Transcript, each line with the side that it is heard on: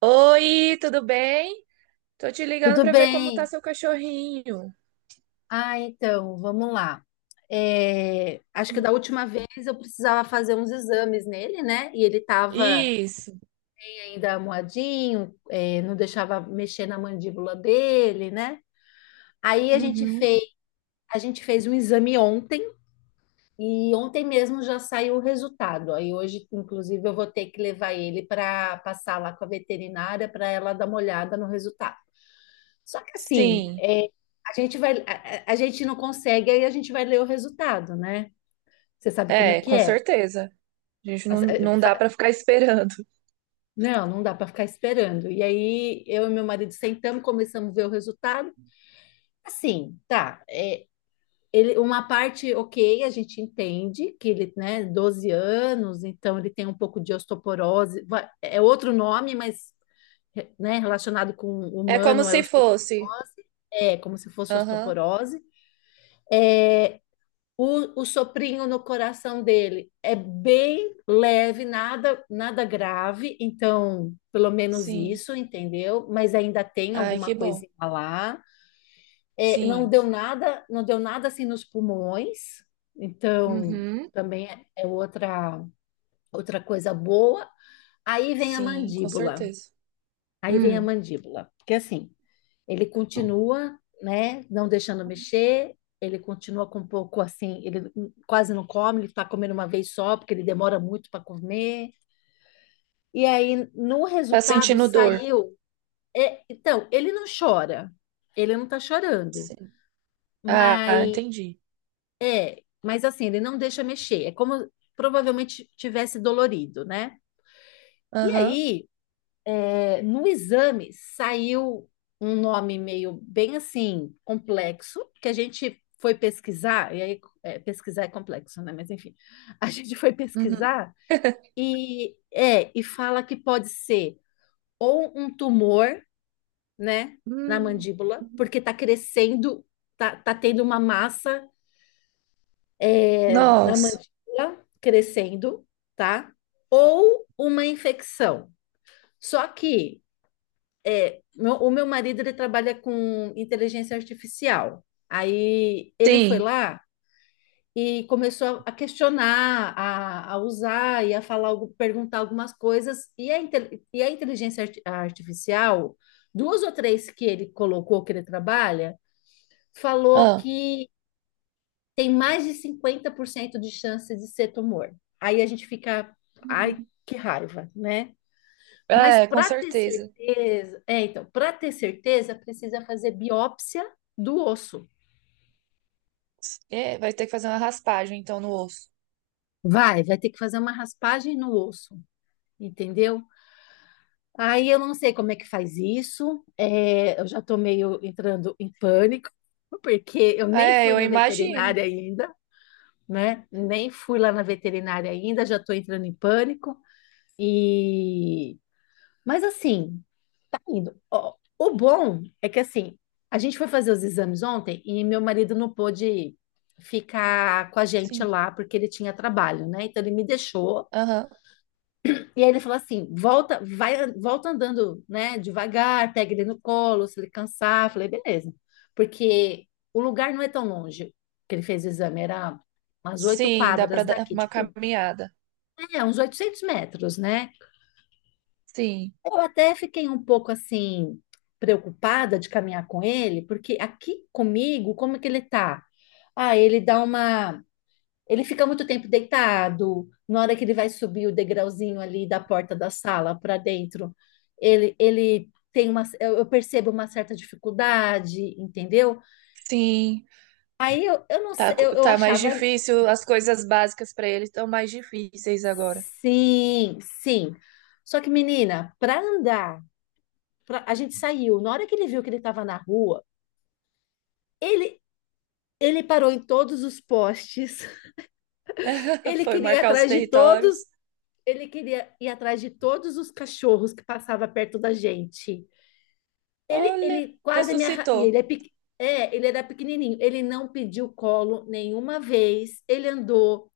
right: Oi, tudo bem? Tô te ligando
left: Tudo
right: pra ver como tá
left: bem?
right: seu cachorrinho.
left: Ah, então, vamos lá. É, acho que
right: Hum.
left: da última vez eu precisava fazer uns exames nele, né? E ele estava
right: Isso.
left: ainda moadinho, é, não deixava mexer na mandíbula dele, né? Aí
right: Uhum.
left: a gente fez um exame ontem e ontem mesmo já saiu o resultado. Aí hoje, inclusive, eu vou ter que levar ele para passar lá com a veterinária para ela dar uma olhada no resultado. Só que assim,
right: Sim,
left: é, a gente vai, a, a gente não consegue, aí a gente vai ler o resultado, né? Você sabe como é
right: é,
left: que
right: com
left: é.
right: certeza. A gente não,
left: As- é,
right: não dá
left: fa-
right: pra ficar esperando.
left: Não, não dá para ficar esperando. E aí eu e meu marido sentamos, começamos a ver o resultado. Assim, tá, é, ele, uma parte, ok, a gente entende que ele, né, 12 anos, então ele tem um pouco de osteoporose. É outro nome, mas, né, relacionado com
right: É como
left: humano,
right: se fosse.
left: é como se fosse
right: Aham.
left: osteoporose. É, o soprinho no coração dele é bem leve, nada, nada grave, então pelo menos
right: Sim.
left: isso, entendeu? Mas ainda tem
right: Ai,
left: alguma
right: que bom.
left: coisinha lá. É, não
right: Sim.
left: deu nada, não deu nada assim nos pulmões, então
right: Uhum.
left: também é outra coisa boa. Aí vem a
right: Sim, com
left: mandíbula.
right: certeza.
left: Aí vem a
right: Hum.
left: mandíbula, porque assim, ele continua, né, não deixando mexer, ele continua com um pouco assim, ele quase não come, ele está comendo uma vez só, porque ele demora muito para comer. E aí, no
right: Tá
left: resultado,
right: sentindo dor?
left: saiu. É, então, ele não chora, ele não está chorando,
right: Sim. Ah,
left: mas
right: entendi.
left: é, mas assim, ele não deixa mexer, é como provavelmente tivesse dolorido, né? E
right: Aham.
left: aí, é, no exame saiu um nome meio bem assim complexo que a gente foi pesquisar e aí é, pesquisar é complexo, né? Mas enfim, a gente foi
right: Uhum.
left: pesquisar e é e fala que pode ser ou um tumor, né, na
right: Hum.
left: mandíbula, porque tá crescendo, tá tendo uma massa é, na
right: Nossa.
left: mandíbula crescendo, tá? Ou uma infecção. Só que o meu marido ele trabalha com inteligência artificial. Aí ele foi
right: Sim.
left: lá e começou a questionar, a usar e a falar, perguntar algumas coisas. E a inteligência artificial, duas ou três que ele colocou que ele trabalha, falou
right: Ah.
left: que tem mais de 50% de chance de ser tumor. Aí a gente fica, ai, que raiva, né? Mas
right: É, com
left: para ter
right: certeza.
left: certeza, é, então, para ter certeza, precisa fazer biópsia do osso.
right: É, vai ter que fazer uma raspagem, então, no osso.
left: Vai ter que fazer uma raspagem no osso, entendeu? Aí eu não sei como é que faz isso, é, eu já tô meio entrando em pânico, porque eu nem
right: É,
left: fui
right: eu
left: na
right: imagino.
left: veterinária ainda, né? Nem fui lá na veterinária ainda, já tô entrando em pânico. E mas assim, indo. Ó, o bom é que assim, a gente foi fazer os exames ontem e meu marido não pôde ficar com a gente
right: Sim.
left: lá porque ele tinha trabalho, né? Então ele me deixou
right: Aham.
left: e aí ele falou assim: "Volta, vai, volta andando, né, devagar, pega ele no colo, se ele cansar". Eu falei: "Beleza". Porque o lugar não é tão longe que ele fez o exame, era umas oito
right: Sim, dá pra
left: quadras
right: dar
left: daqui,
right: uma
left: tipo,
right: caminhada.
left: é, uns 800 metros, né?
right: Sim.
left: Eu até fiquei um pouco assim preocupada de caminhar com ele, porque aqui comigo, como é que ele tá? Ah, ele dá uma, ele fica muito tempo deitado. Na hora que ele vai subir o degrauzinho ali da porta da sala para dentro, ele tem uma, eu percebo uma certa dificuldade, entendeu?
right: Sim.
left: Aí eu, eu não sei, eu, eu
right: Tá mais
left: achava
right: difícil. As coisas básicas pra ele estão mais difíceis agora.
left: sim, sim. Só que menina, para andar, a gente saiu. Na hora que ele viu que ele estava na rua, ele, Ele parou em todos os postes. Ele
right: Foi
left: queria ir
right: marcar os
left: atrás de todos.
right: territórios.
left: Ele queria ir atrás de todos os cachorros que passava perto da gente. Ele,
right: Olha,
left: ele quase me arra... e ele
right: ressuscitou.
left: é, pequ- é, ele era pequenininho. Ele não pediu colo nenhuma vez. Ele andou.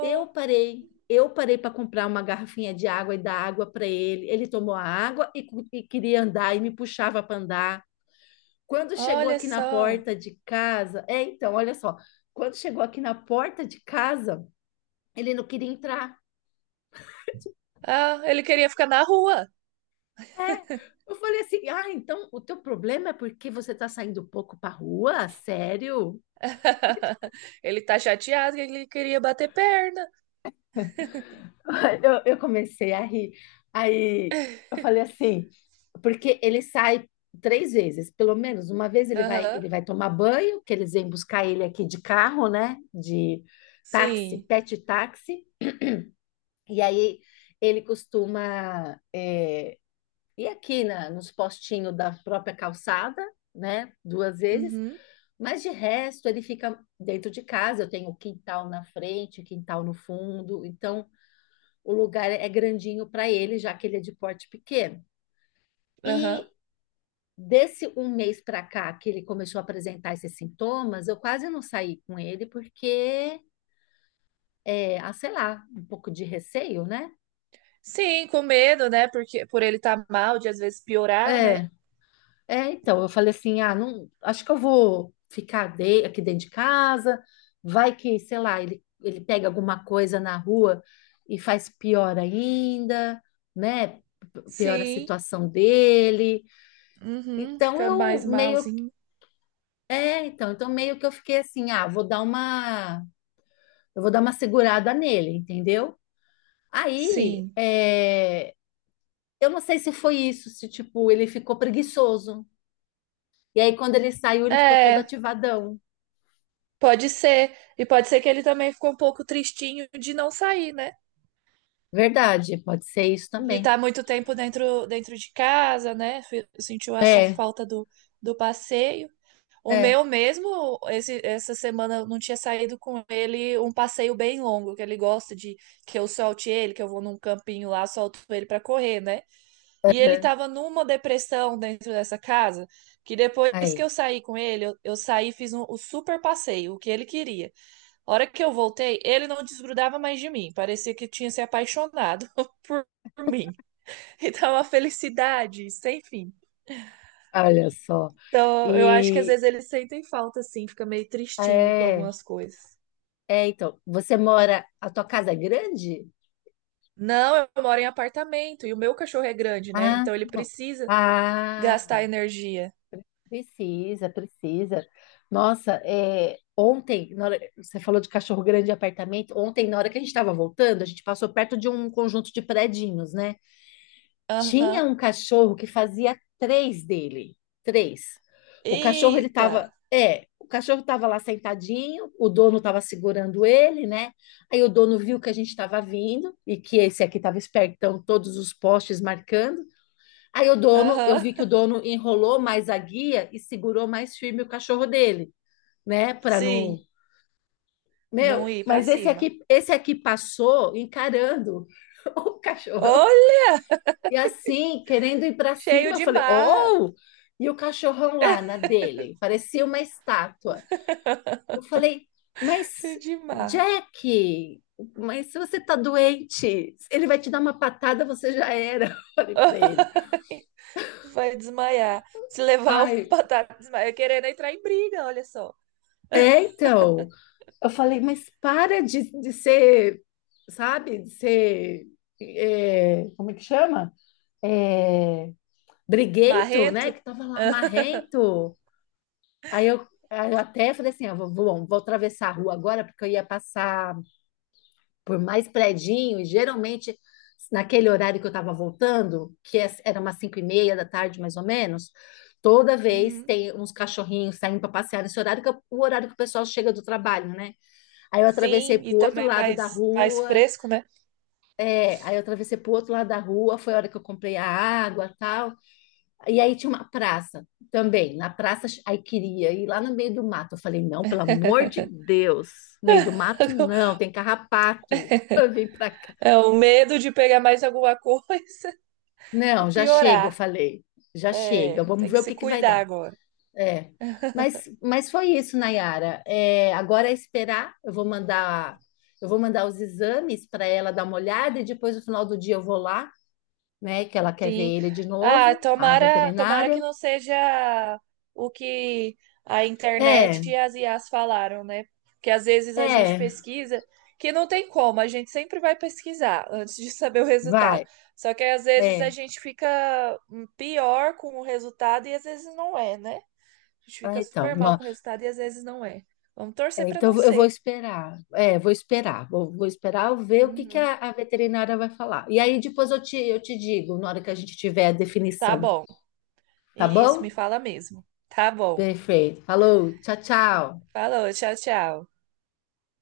left: Eu parei. Eu parei para comprar uma garrafinha de água e dar água para ele. Ele tomou a água e queria andar e me puxava para andar. Quando chegou
right: olha
left: aqui na
right: só.
left: porta de casa, é, então, olha só. Quando chegou aqui na porta de casa, ele não queria entrar.
right: Ah, ele queria ficar na rua.
left: É. Eu falei assim: ah, então o teu problema é porque você tá saindo pouco pra rua? Sério?
right: Ele tá chateado que ele queria bater perna.
left: Eu comecei a rir. Aí eu falei assim, porque ele sai 3 vezes, pelo menos uma vez
right: Aham.
left: ele vai tomar banho, que eles vêm buscar ele aqui de carro, né? De táxi,
right: Sim.
left: pet táxi, e aí ele costuma é, ir aqui na, nos postinhos da própria calçada, né? 2 vezes.
right: Uhum.
left: Mas de resto, ele fica dentro de casa. Eu tenho quintal na frente, quintal no fundo. Então, o lugar é grandinho para ele, já que ele é de porte pequeno.
right: Aham.
left: E desse um mês para cá que ele começou a apresentar esses sintomas, eu quase não saí com ele porque, é, ah, sei lá, um pouco de receio, né?
right: Sim, com medo, né? Porque por ele estar mal, de às vezes piorar, né?
left: É, então, eu falei assim, ah, não, acho que eu vou ficar aqui dentro de casa, vai que, sei lá, ele pega alguma coisa na rua e faz pior ainda, né? Piora a
right: Sim.
left: situação dele.
right: Uhum,
left: Então
right: fica
left: eu
right: mais
left: meio,
right: malzinho.
left: é, então, então meio que eu fiquei assim, ah, vou dar uma, eu vou dar uma segurada nele, entendeu? Aí,
right: Sim.
left: é, eu não sei se foi isso, se tipo, ele ficou preguiçoso. E aí, quando ele saiu, ele ficou todo
right: É,
left: ativadão.
right: pode ser. E pode ser que ele também ficou um pouco tristinho de não sair, né?
left: Verdade, pode ser isso
right: De
left: também.
right: estar muito tempo dentro de casa, né? Sentiu essa
left: É,
right: falta do, do passeio. O
left: é,
right: meu mesmo, esse, essa semana eu não tinha saído com ele um passeio bem longo, que ele gosta de que eu solte ele, que eu vou num campinho lá, solto ele para correr, né? E ele
left: aham.
right: estava numa depressão dentro dessa casa, que depois que
left: Aí,
right: eu saí com ele, eu saí e fiz um, o super passeio, o que ele queria. A hora que eu voltei, ele não desgrudava mais de mim, parecia que tinha se apaixonado por, por mim. Então, uma felicidade sem fim.
left: olha só.
right: Então, eu acho que às
left: E
right: vezes eles sentem falta, assim, fica meio tristinho com
left: é,
right: algumas coisas.
left: então, você mora, a tua casa é grande?
right: Não, eu moro em apartamento e o meu cachorro é grande, né?
left: Ah,
right: Então ele precisa
left: ah,
right: gastar energia.
left: precisa, precisa. Nossa, é, ontem, você falou de cachorro grande e apartamento. Ontem, na hora que a gente estava voltando, a gente passou perto de um conjunto de predinhos, né? Tinha
right: Aham.
left: um cachorro que fazia três dele. Três. O cachorro, ele
right: Eita!
left: tava. É, o cachorro estava lá sentadinho, o dono estava segurando ele, né? Aí o dono viu que a gente estava vindo e que esse aqui estava esperto, então todos os postes marcando. Aí o dono, eu
right: Aham.
left: vi que o dono enrolou mais a guia e segurou mais firme o cachorro dele, né? Para não.
right: Sim. Não
left: Meu,
right: ir pra
left: mas esse
right: cima.
left: aqui, esse aqui passou encarando o cachorro.
right: Olha,
left: E assim, querendo ir para
right: cheio
left: cima, eu
right: de
left: falei,
right: marra,
left: oh! E o cachorrão lá na dele, parecia uma estátua. Eu falei, mas
right: cheio de marra.
left: Jack, mas se você tá doente, ele vai te dar uma patada, você já era. Eu falei para ele.
right: Vai desmaiar. Se levar uma
left: Ai,
right: batata, desmaia. Querendo entrar em briga, olha só.
left: é, então. Eu falei, mas para de ser, sabe, de ser, é, como é que chama? É, briguento, né?
right: Marrento?
left: Que tava lá, marrento. Aí eu até falei assim, ah, vou atravessar a rua agora, porque eu ia passar por mais predinho, e geralmente naquele horário que eu estava voltando, era umas 5:30 da tarde, mais ou menos, toda vez
right: Uhum.
left: tem uns cachorrinhos saindo para passear nesse horário, que é o horário que o pessoal chega do trabalho, né? Aí eu atravessei
right: Sim,
left: para
right: e
left: o outro
right: também é
left: lado da
right: mais
left: rua,
right: fresco, né?
left: aí eu atravessei para o outro lado da rua, foi a hora que eu comprei a água e tal. E aí tinha uma praça também. Na praça, aí queria ir lá no meio do mato. Eu falei, não, pelo amor de Deus, meio do mato não, tem carrapato. Vem pra cá.
right: É o medo de pegar mais alguma coisa e
left: Não, já chega, eu
right: piorar.
left: falei, já chega,
right: É,
left: vamos
right: tem que
left: ver o
right: se
left: que que vai
right: cuidar
left: dar.
right: agora.
left: É. Mas foi isso, Nayara. É, agora é esperar. Eu vou mandar os exames para ela dar uma olhada e depois no final do dia eu vou lá, né? Que ela quer ver
right: Sim.
left: ele de
right: Ah,
left: novo, a
right: tomara, tomara que
left: veterinária.
right: não seja o que a
left: É,
right: internet e as IAs falaram, né? Porque às vezes a gente
left: é,
right: pesquisa que não tem como, a gente sempre vai pesquisar antes de saber o resultado.
left: vai.
right: Só que às vezes
left: É.
right: a gente fica pior com o resultado e às vezes não é, né? A gente
left: Ah,
right: fica
left: então,
right: super mal com o resultado e às vezes não é. Vamos torcer para não
left: eu vou
right: ser.
left: esperar. É, vou esperar. Vou esperar eu ver o que que
right: Uhum.
left: a veterinária vai falar. E aí depois eu te digo, na hora que a gente tiver a
right: Tá
left: definição,
right: bom.
left: tá
right: Isso, me
left: bom?
right: fala mesmo. Tá bom.
left: Perfeito. Falou, tchau, tchau.
right: Falou, tchau, tchau.